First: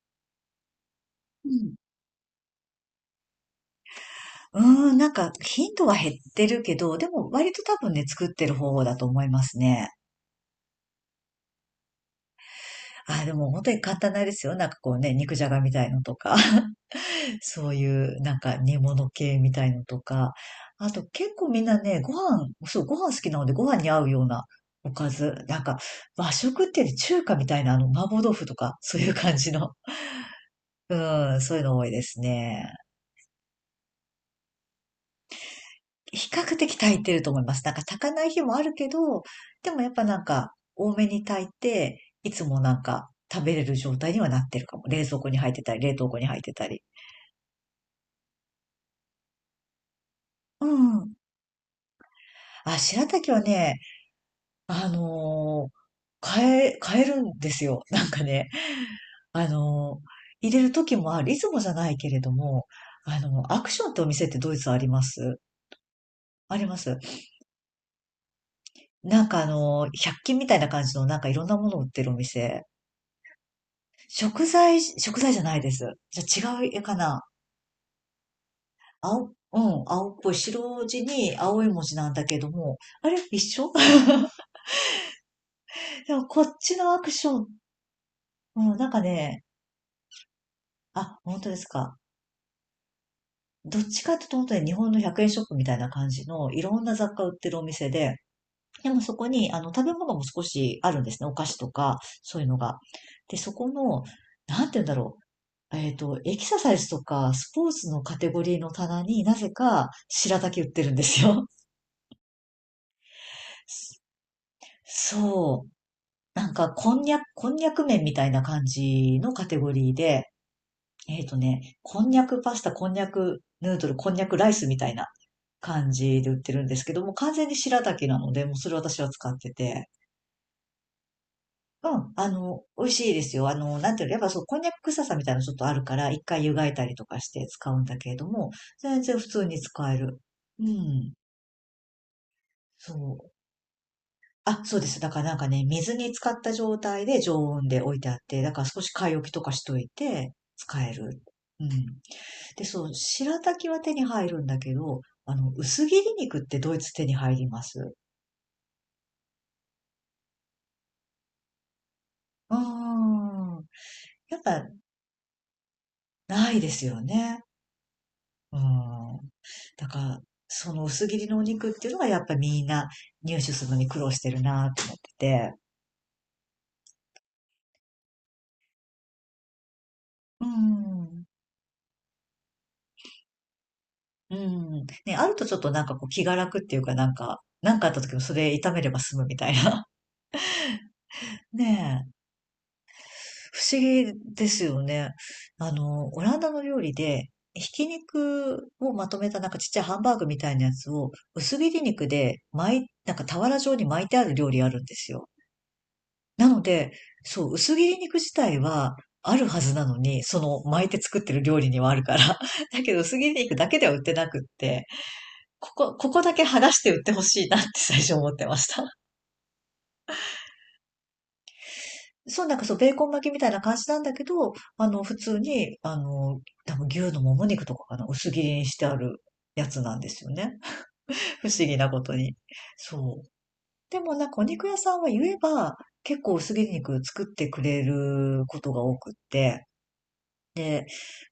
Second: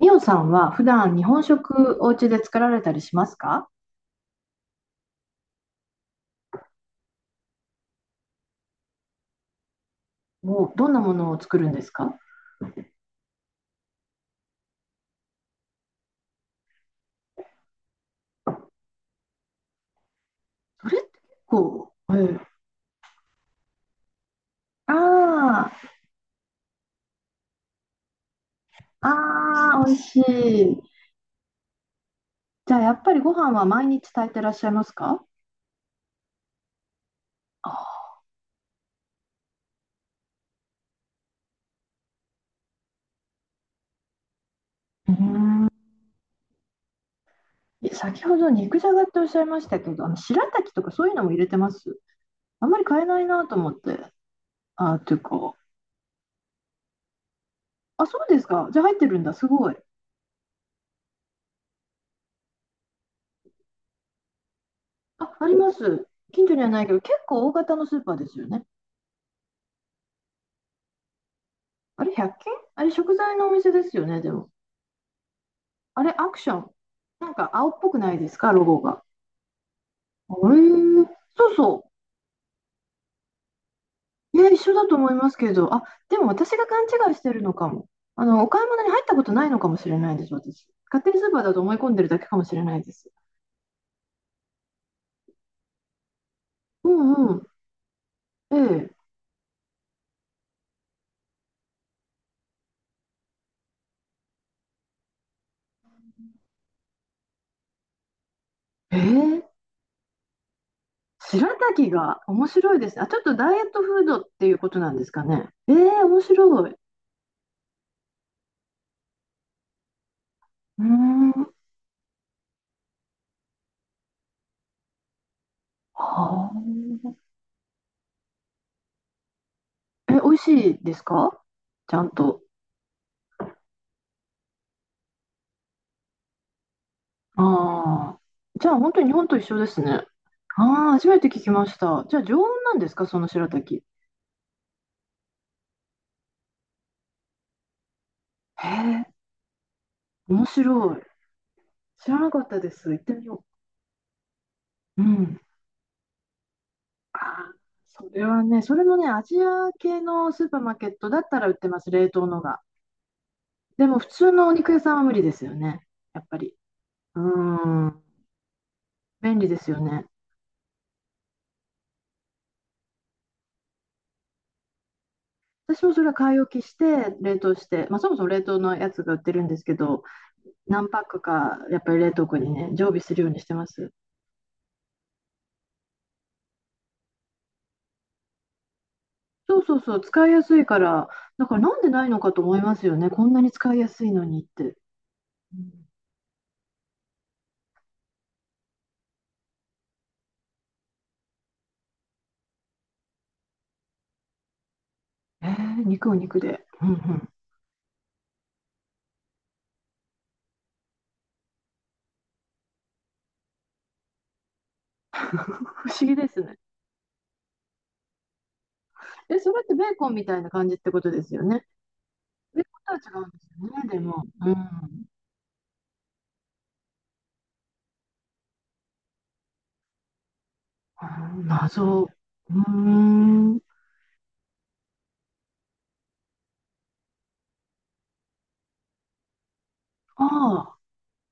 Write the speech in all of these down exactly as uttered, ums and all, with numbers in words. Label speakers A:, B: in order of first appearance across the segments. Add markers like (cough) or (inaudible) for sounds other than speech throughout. A: みおさんは普段日本
B: うん。
A: 食お家で作られたりしますか？
B: うーん、なんか頻度は減ってるけど、でも割と多分ね、作ってる方だと思いますね。
A: もうどんなものを作るんですか？
B: あー、でも本当に簡単なんですよ。なんかこうね、肉じゃがみたいのとか、(laughs) そういうなんか煮物系みたいのとか、
A: そ
B: あ
A: れっ
B: と
A: て結
B: 結構みんな
A: 構、
B: ね、ご
A: え
B: 飯、
A: え。
B: そう、ご飯好きなのでご飯に合うようなおかず、なん
A: あ
B: か和食っていうより中華みたいなあの麻婆豆腐とか、そう
A: あ、
B: いう感じの、
A: ああ、美味しい。
B: うん、そういうの多いです
A: じ
B: ね。
A: ゃあやっぱりご飯は毎日炊いてらっしゃいますか？
B: 比較的炊いてると思います。なんか炊
A: あ、
B: かない日もあるけど、でもやっぱなんか多めに炊いて、いつもなんか食べれる状態にはなってるかも。冷
A: うー
B: 蔵庫に入って
A: ん。
B: たり、冷凍庫に入ってたり。
A: 先ほど肉じゃがっておっしゃいましたけど、あの白
B: う
A: 滝とかそういう
B: ん。
A: のも入れてます？あんま
B: あ、
A: り買え
B: 白
A: ない
B: 滝は
A: なと思っ
B: ね、
A: て。
B: あ
A: ああ、というか、
B: のー買え、買えるんですよ。(laughs) な
A: あ、
B: ん
A: そ
B: か
A: うです
B: ね、
A: か。じゃあ入ってるんだ。す
B: あ
A: ごい。
B: のー入れる時もある。いつもじゃないけれども、あの、アクションってお店ってドイツありま
A: あ、
B: す？
A: あります。近所
B: あ
A: に
B: り
A: は
B: ま
A: ないけ
B: す。
A: ど、結構大型のスーパーですよね。
B: なんかあのー、ひゃっきん均みたいな感じのなんかいろんなもの売って
A: あ
B: る
A: れ、
B: お
A: ひゃっきん均
B: 店。
A: あれ、食材のお店ですよね、で
B: 食
A: も。
B: 材、食材じゃないです。
A: あれ、アク
B: じ
A: シ
B: ゃ
A: ョ
B: あ違
A: ン。
B: う絵かな。
A: なんか青っぽくないですか、ロゴが。
B: 青、うん、青っぽ
A: あ
B: い
A: れ、
B: 白地に
A: そう
B: 青い文
A: そ
B: 字なんだけども、あれ一緒。 (laughs)
A: う。いや、一緒だと思いますけど、あ、
B: で
A: でも
B: もこ
A: 私
B: っ
A: が
B: ち
A: 勘
B: のアク
A: 違いし
B: シ
A: て
B: ョ
A: る
B: ン、
A: のかも。あの、お
B: う
A: 買い
B: ん、
A: 物
B: な
A: に
B: ん
A: 入
B: か
A: ったこと
B: ね、
A: ないのかもしれないです、私。勝手
B: あ、
A: にスーパ
B: 本
A: ー
B: 当
A: だ
B: で
A: と
B: す
A: 思い込ん
B: か。
A: でるだけかもしれないです。
B: どっちかっていうと本当に日本のひゃくえんショップみたいな感じのいろん
A: う
B: な雑
A: ん
B: 貨売
A: う
B: っ
A: ん。
B: てるお店で、
A: え
B: でもそこにあの食べ物も少しあるんですね。お菓子とか、そういうのが。で、そこの、なんて言うんだろう。えっと、エキササイズとかスポーツのカテゴリーの
A: え。え
B: 棚になぜ
A: え。
B: か白滝売ってるんですよ。
A: 白滝が面白いですね。あ、ちょっとダイエットフードっていうこと
B: (laughs)
A: なんですかね。
B: そう。
A: ええ、面
B: なん
A: 白い。
B: か、
A: う
B: こんにゃく、こんにゃく麺みたいな感じのカテゴリーで、
A: ー
B: えっと
A: ん。
B: ね、こんにゃくパスタ、こんにゃくヌードル、こんにゃくライスみたいな感
A: は
B: じで売ってるんですけども、
A: あ。
B: 完全に白滝なので、もうそれ私は使ってて。
A: え、美味しいですか？ち
B: う
A: ゃん
B: ん、あ
A: と。
B: の、美味しいですよ。あの、なんていうの、やっぱそう、こんにゃく臭さみたいなのちょっとあるから、一回湯がいたりとかして使うんだけ
A: あ
B: れ
A: あ、
B: ども、
A: じゃあ本当
B: 全
A: に日
B: 然
A: 本
B: 普
A: と一
B: 通
A: 緒
B: に
A: ですね。
B: 使え
A: あ
B: る。う
A: あ、初
B: ん。
A: めて聞きました。じゃあ常温なんですか、
B: そ
A: その
B: う。
A: 白滝。
B: あ、そうです。だからなんかね、水に浸かった状態で常温で置いてあって、だか
A: へ
B: ら少し
A: え、
B: 買い置きとかしといて
A: 面白
B: 使え
A: い。
B: る。うん。
A: 知らなかった
B: で、
A: で
B: そ
A: す。
B: う、
A: 行ってみ
B: 白
A: よ
B: 滝は手に入るんだけど、
A: う。う
B: あ
A: ん。
B: の、薄切り肉ってドイツ手に
A: あ
B: 入り
A: あ、
B: ます？
A: それはね、それもね、アジア系のスーパーマーケットだったら売ってます、冷凍の
B: う
A: が。
B: ん。
A: でも普通
B: やっ
A: のお
B: ぱ
A: 肉屋さんは無理ですよね、やっぱ
B: な
A: り。
B: いですよ
A: う
B: ね。
A: ーん、
B: うん。
A: 便利ですよ
B: だか
A: ね。
B: ら、その薄切りのお肉っていうのがやっぱみんな入手するのに苦労してるなと思ってて。
A: 私もそれは買い置きして、冷凍して、まあ、そもそも冷凍のやつが売ってるんですけど、
B: う
A: 何パック
B: ん。
A: かやっぱり冷凍庫にね、常備するようにしてます。
B: うん。ね、あるとちょっとなんかこう気が楽っていうかなんか、なんかあった時もそれ炒めれば済むみたい
A: そうそう
B: な。
A: そう、使いやすいから、だ
B: (laughs)
A: からなんで
B: ね
A: ない
B: え。
A: のかと思いますよね、こんなに
B: 不
A: 使
B: 思
A: いやすいの
B: 議
A: にっ
B: です
A: て。
B: よね。
A: う
B: あ
A: ん。
B: の、オランダの料理で、ひき肉をまとめたなんかちっちゃいハンバーグみたいなやつを薄切り肉で巻い、なんか俵状に巻いてある料理あるんですよ。
A: えー、肉を肉
B: なの
A: で。うんう
B: で、
A: ん。
B: そう、薄切り肉自体はあるはずなのに、その巻いて作ってる料理にはあるから。(laughs) だけど薄切り肉だけでは売ってなくって。こ
A: 不
B: こ、
A: 思
B: こ
A: 議
B: こ
A: で
B: だ
A: す
B: け
A: ね。
B: 剥がして売ってほしいなって (laughs) 最初思ってました。
A: え、それってベーコンみたいな感じってことですよね。
B: そう、なん
A: ベ
B: か
A: ー
B: そう、ベ
A: コ
B: ー
A: ン
B: コン
A: とは違うん
B: 巻き
A: で
B: みたいな
A: す
B: 感
A: よね、
B: じな
A: で
B: んだ
A: も。
B: け
A: う
B: ど、あの、
A: ん。
B: 普通に、あの、多分牛のもも肉とかかな、薄切りにしてあるやつなんですよね。
A: あ
B: (laughs)
A: ー
B: 不思議なこ
A: 謎。う
B: とに。
A: ー
B: そう。
A: ん。
B: でもなんかお肉屋さんは言えば、結構薄切り肉作ってくれることが多くって、
A: あ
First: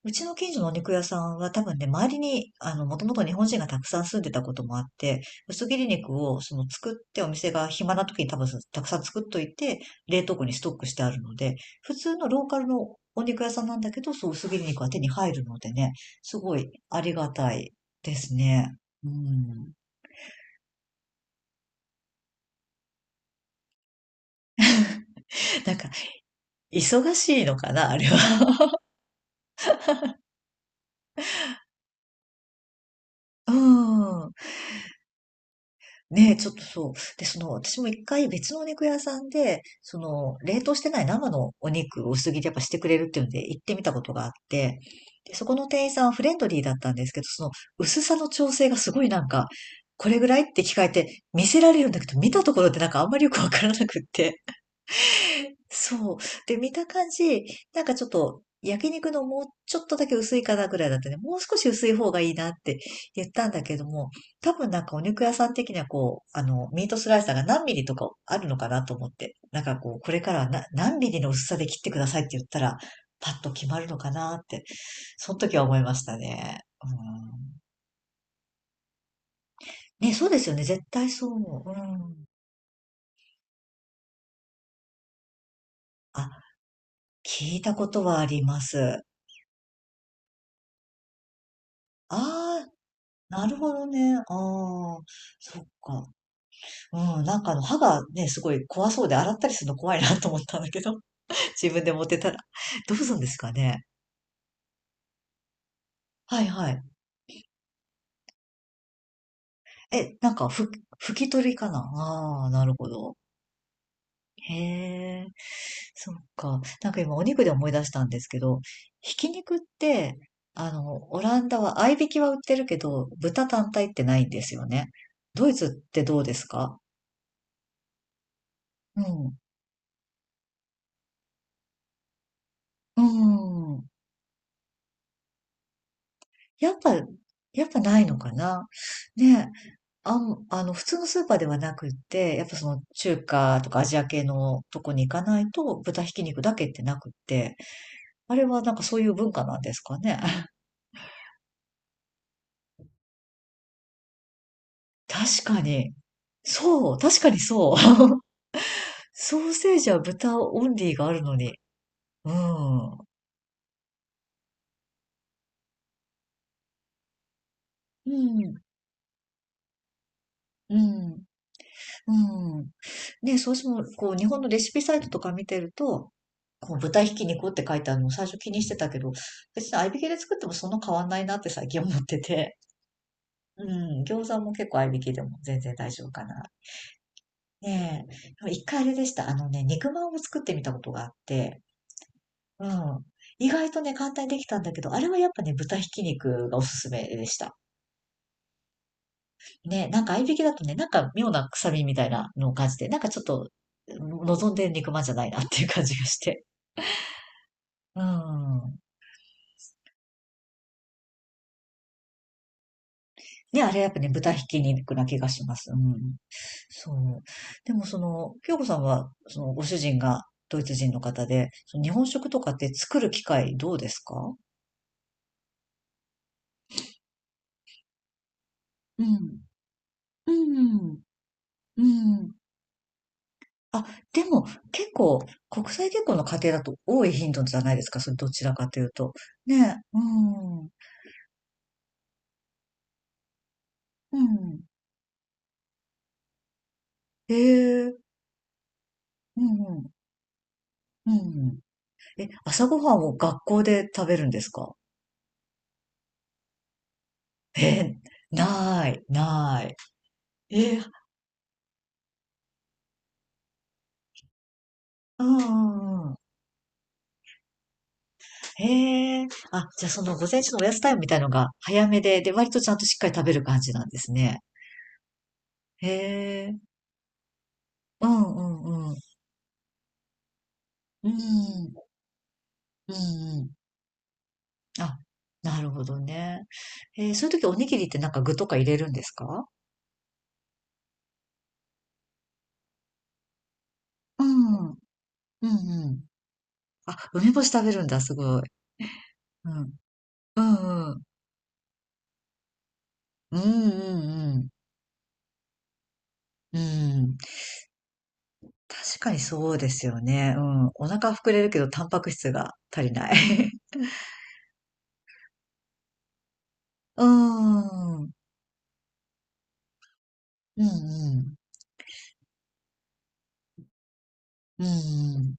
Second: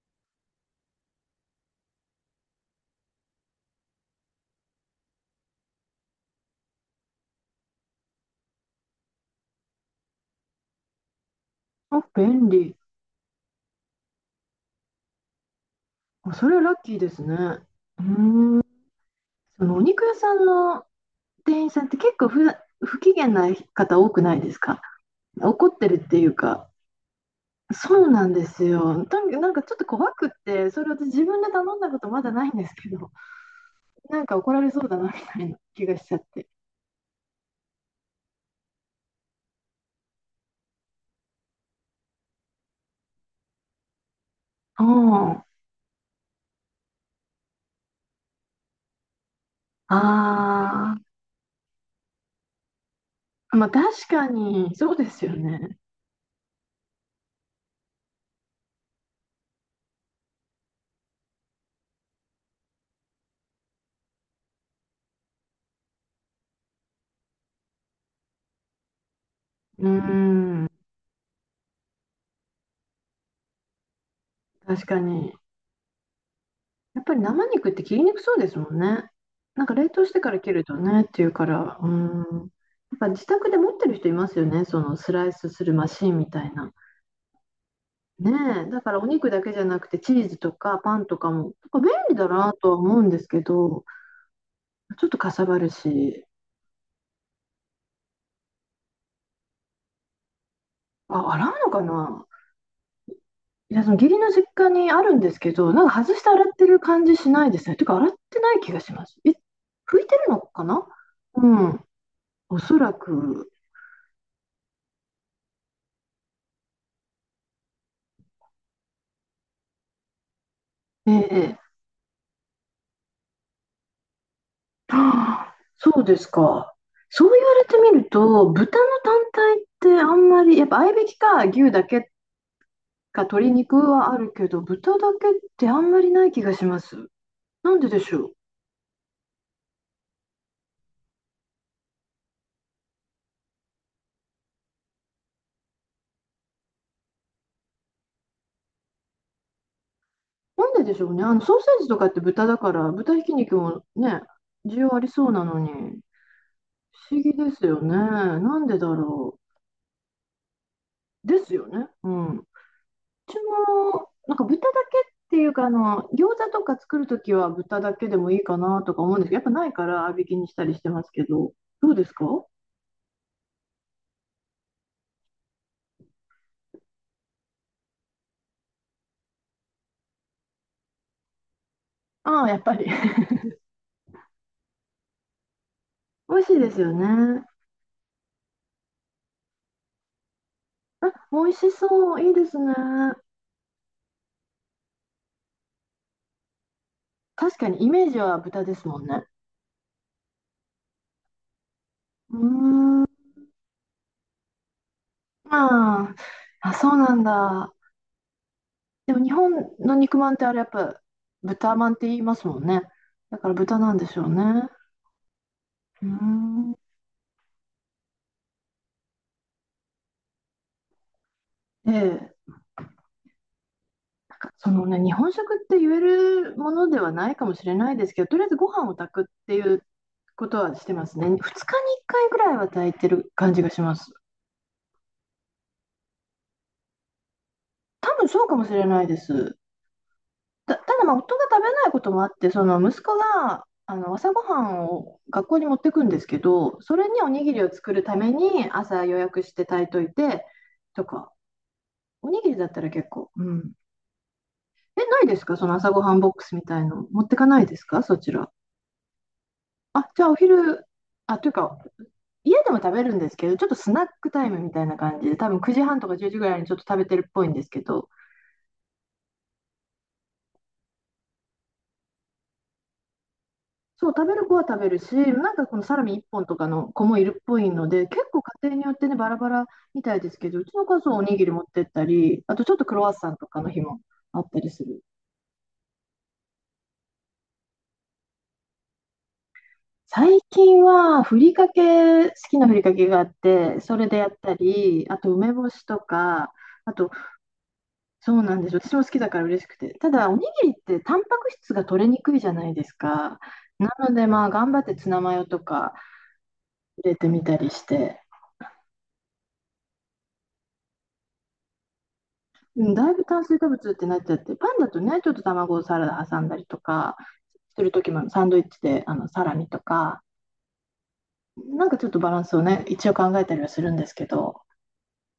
B: うちの近所のお肉屋さんは多分ね、周りに、あの、もともと日本人がたくさん住んでたこともあって、薄切り肉をその作ってお店が暇な時に多分たくさん作っといて、冷凍庫にストックしてあるので、普
A: ーあ
B: 通のロ
A: 便
B: ーカル
A: 利。
B: のお肉屋さんなんだけど、そう薄切り肉は手に入るのでね、
A: あ、
B: す
A: それ
B: ご
A: はラ
B: い
A: ッキー
B: あ
A: で
B: り
A: す
B: が
A: ね。
B: た
A: う
B: いです
A: ーん。
B: ね。う
A: そ
B: ん。
A: のお肉屋さんの店員さんって結構ふ、不機嫌な方多くないですか？怒っ
B: なん
A: て
B: か、
A: るっていうか、
B: 忙しいのかな、あ
A: そ
B: れ
A: うなんです
B: は。
A: よ。とにかくなんかちょっと怖くって、それ私自分で頼んだことまだないんですけど、
B: (laughs) う
A: (laughs) なん
B: ん。
A: か怒られそうだなみたいな気がしちゃっ
B: ねえ、
A: て。
B: ちょっとそう。で、その、私も一回別のお肉屋さんで、その、冷凍してない生のお肉を薄切りやっぱしてくれるっていうんで行ってみたことがあって、
A: う
B: で、
A: ん。
B: そこの店員さんはフレンドリーだったんですけど、その薄さの調整がすごいなんか、これぐらいって聞かれ
A: ああ、
B: て見せられるんだけど、見たところでなんかあんまりよくわ
A: ま
B: から
A: あ
B: なくっ
A: 確か
B: て、
A: に、そうですよね。
B: そう。で、見た感じ、なんかちょっと焼肉のもうちょっとだけ薄いかなぐらいだったね。もう少し薄い方がいいなって言ったんだけども、多分なんかお肉屋さん的にはこう、あの、ミートスライサーが何ミリとかあるのかなと思って、なんか
A: う
B: こう、これからはな
A: ん、
B: 何ミリの薄さで切ってくださいって言ったら、パッと決まるのかなって、
A: 確か
B: そ
A: に。
B: の時は思いましたね。
A: やっぱり生
B: う
A: 肉って切りにくそうですもんね。なんか冷凍
B: ん、
A: し
B: ね、
A: て
B: そ
A: か
B: うで
A: ら
B: す
A: 切
B: よ
A: る
B: ね。
A: と
B: 絶
A: ねっ
B: 対
A: てい
B: そ
A: う
B: う
A: か
B: 思う。う
A: ら、うん。や
B: ん。
A: っぱ自宅で持ってる人いますよね、そのスライスするマシンみ
B: あ、
A: たいな。
B: 聞いたことはあ
A: ね
B: りま
A: え、だから
B: す。
A: お肉だけじゃなくてチーズとかパンとかも、なんか便利だな
B: あ
A: と
B: あ、
A: は思うんですけ
B: なるほ
A: ど、
B: どね。ああ、
A: ちょっとかさば
B: そっ
A: る
B: か。
A: し、
B: うん、なんかあの、歯がね、すごい怖そうで、洗ったりするの怖いなと思ったんだけど、
A: あ、洗う
B: (laughs)
A: の
B: 自
A: か
B: 分で持って
A: な？
B: たら。どうするんですか
A: いや、
B: ね。
A: その義理の実家にあるんですけど、なんか外して洗
B: は
A: っ
B: い
A: て
B: は
A: る
B: い。
A: 感じしないですね。てか洗ってない気がします。え、拭いて
B: え、
A: る
B: なん
A: の
B: か、
A: か
B: ふ、
A: な？
B: 拭き
A: う
B: 取りかな。
A: ん、
B: ああ
A: お
B: なる
A: そ
B: ほ
A: ら
B: ど。
A: く。
B: へえ、そっか。なんか今、お肉で思い出したんですけど、ひき肉って、あの、
A: え
B: オラン
A: え。
B: ダは、合いびきは売ってるけど、豚単体ってないんですよね。ド
A: はあ
B: イ
A: (gasps)
B: ツっ
A: そ
B: て
A: うで
B: どう
A: す
B: です
A: か。
B: か？
A: そう言われてみると、豚の
B: う
A: 単
B: ん。
A: 体ってあんまり、やっぱ合いびきか牛だけっ
B: う
A: か鶏肉
B: ん。
A: はあるけど、豚だけってあんまりない気がし
B: やっ
A: ま
B: ぱ、
A: す。
B: やっ
A: な
B: ぱ
A: んで
B: な
A: で
B: い
A: し
B: の
A: ょ
B: か
A: う。
B: な？ねえ、あん、あの、普通のスーパーではなくって、やっぱその中華とかアジア系のとこに行かないと豚ひき肉だけってなくって、あれはなんかそういう文化なんですかね。(laughs)
A: なんででしょうね。あのソーセージとかって豚だから、豚ひき肉もね、需要ありそうな
B: 確
A: の
B: か
A: に、
B: に。
A: 不
B: そう、確
A: 思
B: か
A: 議
B: に
A: です
B: そう。
A: よね。
B: (laughs)
A: なんでだ
B: ソ
A: ろ
B: ーセージは豚オンリーがある
A: う。
B: の
A: です
B: に。
A: よね。うん。
B: う
A: う
B: ん。う
A: ちも、なんか豚だけっていうか、あの、餃子とか作るときは豚だけでもいいか
B: ん。
A: なとか思うんですけど、やっぱないから合いびきにしたり
B: う
A: してます
B: ん。
A: けど、どうですか？
B: うん。ね、そうしても、こう、日本のレシピサイトとか見てると、こう、豚ひき肉って書いてあるのを最初気にしてたけど、別に合いびきで作ってもそんな変わんないなって最近思って
A: ああ、や
B: て。
A: っぱり。(laughs)
B: うん。餃子も結構合いびきでも全然大丈夫か
A: 美
B: な。
A: 味しいですよね。
B: ねえ。でも一回あれでした。あのね、肉まんを作ってみたことがあ
A: あ、
B: っ
A: 美味
B: て、
A: しそう。いいです
B: う
A: ね。
B: ん。意外とね、簡単にできたんだけど、あれはやっぱね、豚ひき肉がおすすめでし
A: 確
B: た。
A: かにイメージは豚ですもんね。
B: ね、なんか合いびきだとね、なんか妙な臭みみたいな
A: うー
B: のを感じて、なん
A: ん、
B: かちょっと望んで肉まんじゃないなっていう感じが
A: まあ、
B: して。
A: あ、そうなんだ。
B: うん。
A: でも日本の肉まんってあれやっぱ豚まんって言いますもんね。だから
B: ね、あ
A: 豚
B: れや
A: な
B: っ
A: ん
B: ぱ
A: で
B: ね、
A: しょう
B: 豚ひき
A: ね。
B: 肉な気がします。う
A: うー
B: ん。
A: ん。
B: そう。でもその、京子さんは、そのご主人がドイツ人の方で、その日本
A: で、
B: 食とかって作る機会どうですか？
A: なんかそのね、日本食って言えるものではないかもしれないですけど、とりあえずご飯を
B: う
A: 炊くっ
B: ん。
A: ていう
B: う
A: ことはして
B: ん。
A: ますね。ふつか
B: う
A: にいっかい
B: ん。
A: ぐらいは炊いてる感じがし
B: あ、
A: ます。
B: でも結構、国際結婚の家庭だと多い頻度じゃないですか、そ
A: 多
B: れ
A: 分
B: ど
A: そ
B: ち
A: う
B: ら
A: かも
B: か
A: し
B: と
A: れ
B: いう
A: ない
B: と。
A: です。
B: ね、うん。
A: た、ただまあ夫が食べないこともあって、その息子があの
B: う
A: 朝ごは
B: ん。
A: んを学校に持ってくんですけど、それにお
B: え
A: にぎりを作
B: え、
A: るために朝予
B: う
A: 約して
B: んう
A: 炊い
B: ん、
A: といてと
B: うんう
A: か、
B: ん。え、
A: おにぎりだ
B: 朝
A: った
B: ご
A: ら
B: はん
A: 結
B: を
A: 構、
B: 学
A: う
B: 校
A: ん。
B: で食べるんですか？
A: え、ないですか？その朝ごはんボックスみたいの持ってかないで
B: え
A: す
B: ー、
A: か、そちら。
B: ない、ない。
A: あ、じゃあお
B: え、
A: 昼、
B: ー
A: あ、というか、家でも食べるんですけど、ちょっとスナックタイムみたいな感
B: う
A: じで、
B: んう
A: 多分くじはんと
B: んう
A: か
B: ん。
A: じゅうじぐらいにちょっと食べてるっぽいんですけど、
B: へえ、あ、じゃあその午前中のおやつタイムみたいのが早めで、で、割とちゃんとしっかり食べる感じなんで
A: そう、
B: す
A: 食べ
B: ね。
A: る子は食べるし、なんかこの
B: へ
A: サラミいっぽんとか
B: え、
A: の子もいるっぽいので、
B: う
A: 結
B: ん
A: 構家
B: う
A: 庭によ
B: んう
A: って
B: ん。
A: ね、バラバラみたいですけど、うちの家
B: う
A: 族はおにぎり持っ
B: ん、
A: てったり、あとちょっと
B: う
A: ク
B: ん
A: ロワッサン
B: う
A: と
B: ん。
A: かの日もあったりす
B: あ、
A: る。
B: なるほどね。えー、そういう時おにぎりってなんか具とか入れるんですか？
A: 最近はふりかけ、好きなふりかけがあって、それで
B: う
A: やった
B: ん、うん
A: り、あと梅干し
B: う
A: と
B: ん。
A: か、あ
B: あ、
A: と、
B: 梅干し食べるんだ、す
A: そ
B: ご
A: うな
B: い。
A: んですよ。私も好きだから
B: う
A: 嬉し
B: ん、
A: くて。ただ、おに
B: う
A: ぎりっ
B: んう
A: て
B: ん。
A: タンパク質が取れにくいじゃないですか。
B: うん
A: なので、
B: う
A: ま
B: ん
A: あ、頑張ってツナマヨとか
B: うん。う
A: 入れ
B: ん。
A: てみたりして。
B: 確かにそうですよね。うん。お腹膨れるけど、タンパク質が足
A: う
B: り
A: ん、
B: な
A: だい
B: い。
A: ぶ炭水化
B: (laughs)
A: 物ってなっちゃって、パンだとね、ちょっと卵をサラダ挟んだりと
B: うー
A: か、する
B: ん。う
A: 時
B: ん
A: もサンドイッチであのサラミとか、
B: うん。
A: なんかちょっとバランスをね、一応考えたりはするんですけど、
B: うんう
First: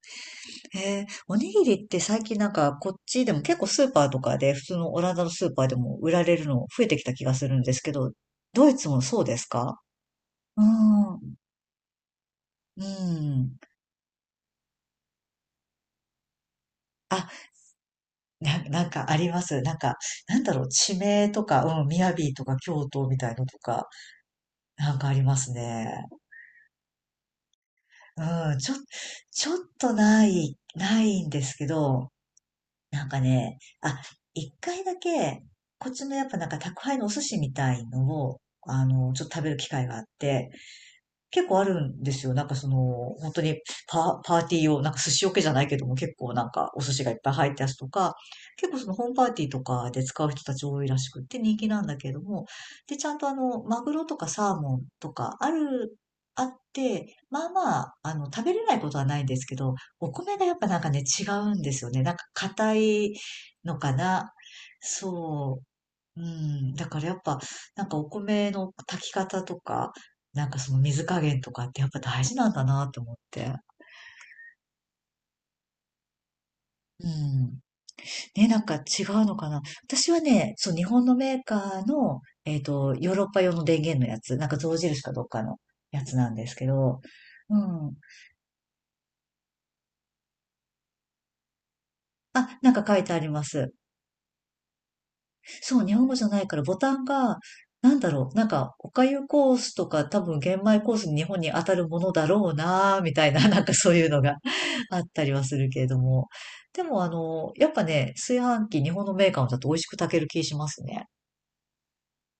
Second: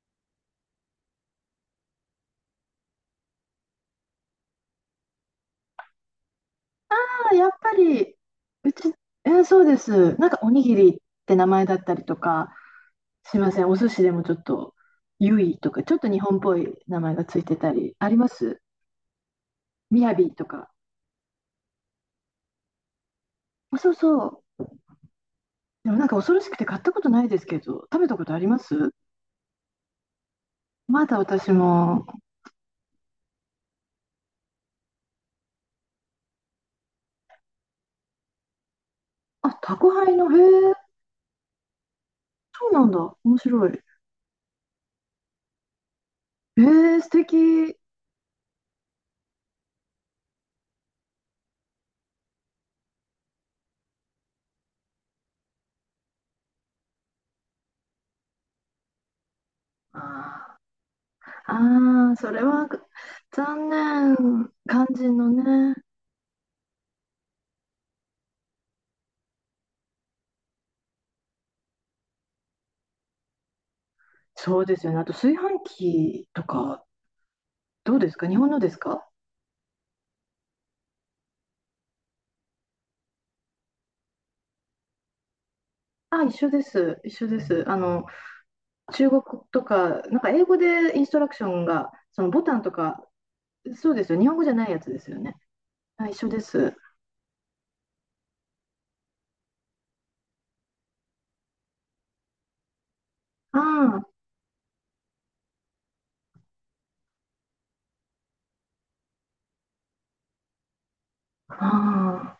B: ん。えー、おにぎりって最近なんかこっちでも結構スーパーとかで普通のオランダのスーパーでも売られるの増えてきた気
A: ま
B: が
A: あや
B: す
A: っ
B: るん
A: ぱ
B: ですけど、
A: り、
B: ド
A: う
B: イツ
A: ち、
B: もそう
A: え
B: で
A: ー
B: す
A: そうで
B: か？
A: す、なんかお
B: う
A: にぎりっ
B: ん。
A: て名前だったりとか、
B: う
A: すいま
B: ん。
A: せん、お寿司でもちょっと、ゆいとか、ちょっと日本っぽい名前が
B: あ、
A: ついてたり、あります？
B: な、なんかあります。なんか、
A: みやび
B: なん
A: と
B: だろう、
A: か。
B: 地名とか、うん、雅とか京都みたいのとか、
A: そうそう。
B: なんかありますね。
A: でもなんか恐ろしくて買ったことないですけど、食べたことあり
B: う
A: ま
B: ん、ちょ、
A: す？
B: ちょっとない、な
A: まだ
B: いんで
A: 私
B: すけ
A: も。
B: ど、なんかね、あ、一回だけ、こっちのやっぱなんか宅配のお寿司みたいのを、あの、ちょっと食べ
A: あ、
B: る機会
A: 宅
B: があっ
A: 配の、へ
B: て、
A: え、
B: 結構あるんですよ。なんかそ
A: そうなん
B: の、
A: だ。
B: 本
A: 面
B: 当に
A: 白い。
B: パ、パーティー用、なんか寿司桶じゃないけども結構なん
A: へ
B: かお寿
A: え、
B: 司
A: 素
B: がいっぱい入ったや
A: 敵。
B: つとか、結構そのホームパーティーとかで使う人たち多いらしくって人気なんだけれども、で、ちゃんとあの、マグロとかサーモンとかある、あって、まあまあ、あの、食べれないことはないんですけど、お米がやっ
A: あ
B: ぱなんかね、違う
A: ー
B: んですよね。
A: あ
B: な
A: ー、
B: んか
A: それは
B: 硬い
A: 残
B: のかな。
A: 念。肝心の
B: そう。
A: ね。
B: うん、だからやっぱ、なんかお米の炊き方とか、なんかその水加減とかってやっぱ大事なんだなと思って。
A: そうですよね。あと炊飯器とか、
B: うん。
A: どうですか、日
B: ね、
A: 本の
B: なん
A: で
B: か
A: す
B: 違
A: か？
B: うのかな。私はね、そう、日本のメーカーの、えっと、ヨーロッパ用の電源のやつ、なんか象印かどっかのやつ
A: あ、
B: な
A: 一
B: んで
A: 緒
B: す
A: で
B: け
A: す。
B: ど、
A: 一緒で
B: う
A: す。あ
B: ん。
A: の、中国とか、なんか英語でインストラクションが、そのボタ
B: あ、
A: ンと
B: なんか書
A: か、
B: いてあります。
A: そうですよ。日本語じゃないやつですよね。
B: そう、日
A: あ、
B: 本語じ
A: 一
B: ゃ
A: 緒で
B: ないから
A: す。
B: ボタンが、なんだろう、なんか、おかゆコースとか多分玄米コースに日本に当たるものだろうなーみたいな、(laughs) なんかそう
A: あ
B: いうのが (laughs) あったりはするけれども。でもあの、やっぱね、炊飯器日本のメーカーだと美味しく炊ける気しますね。
A: あ、ああ。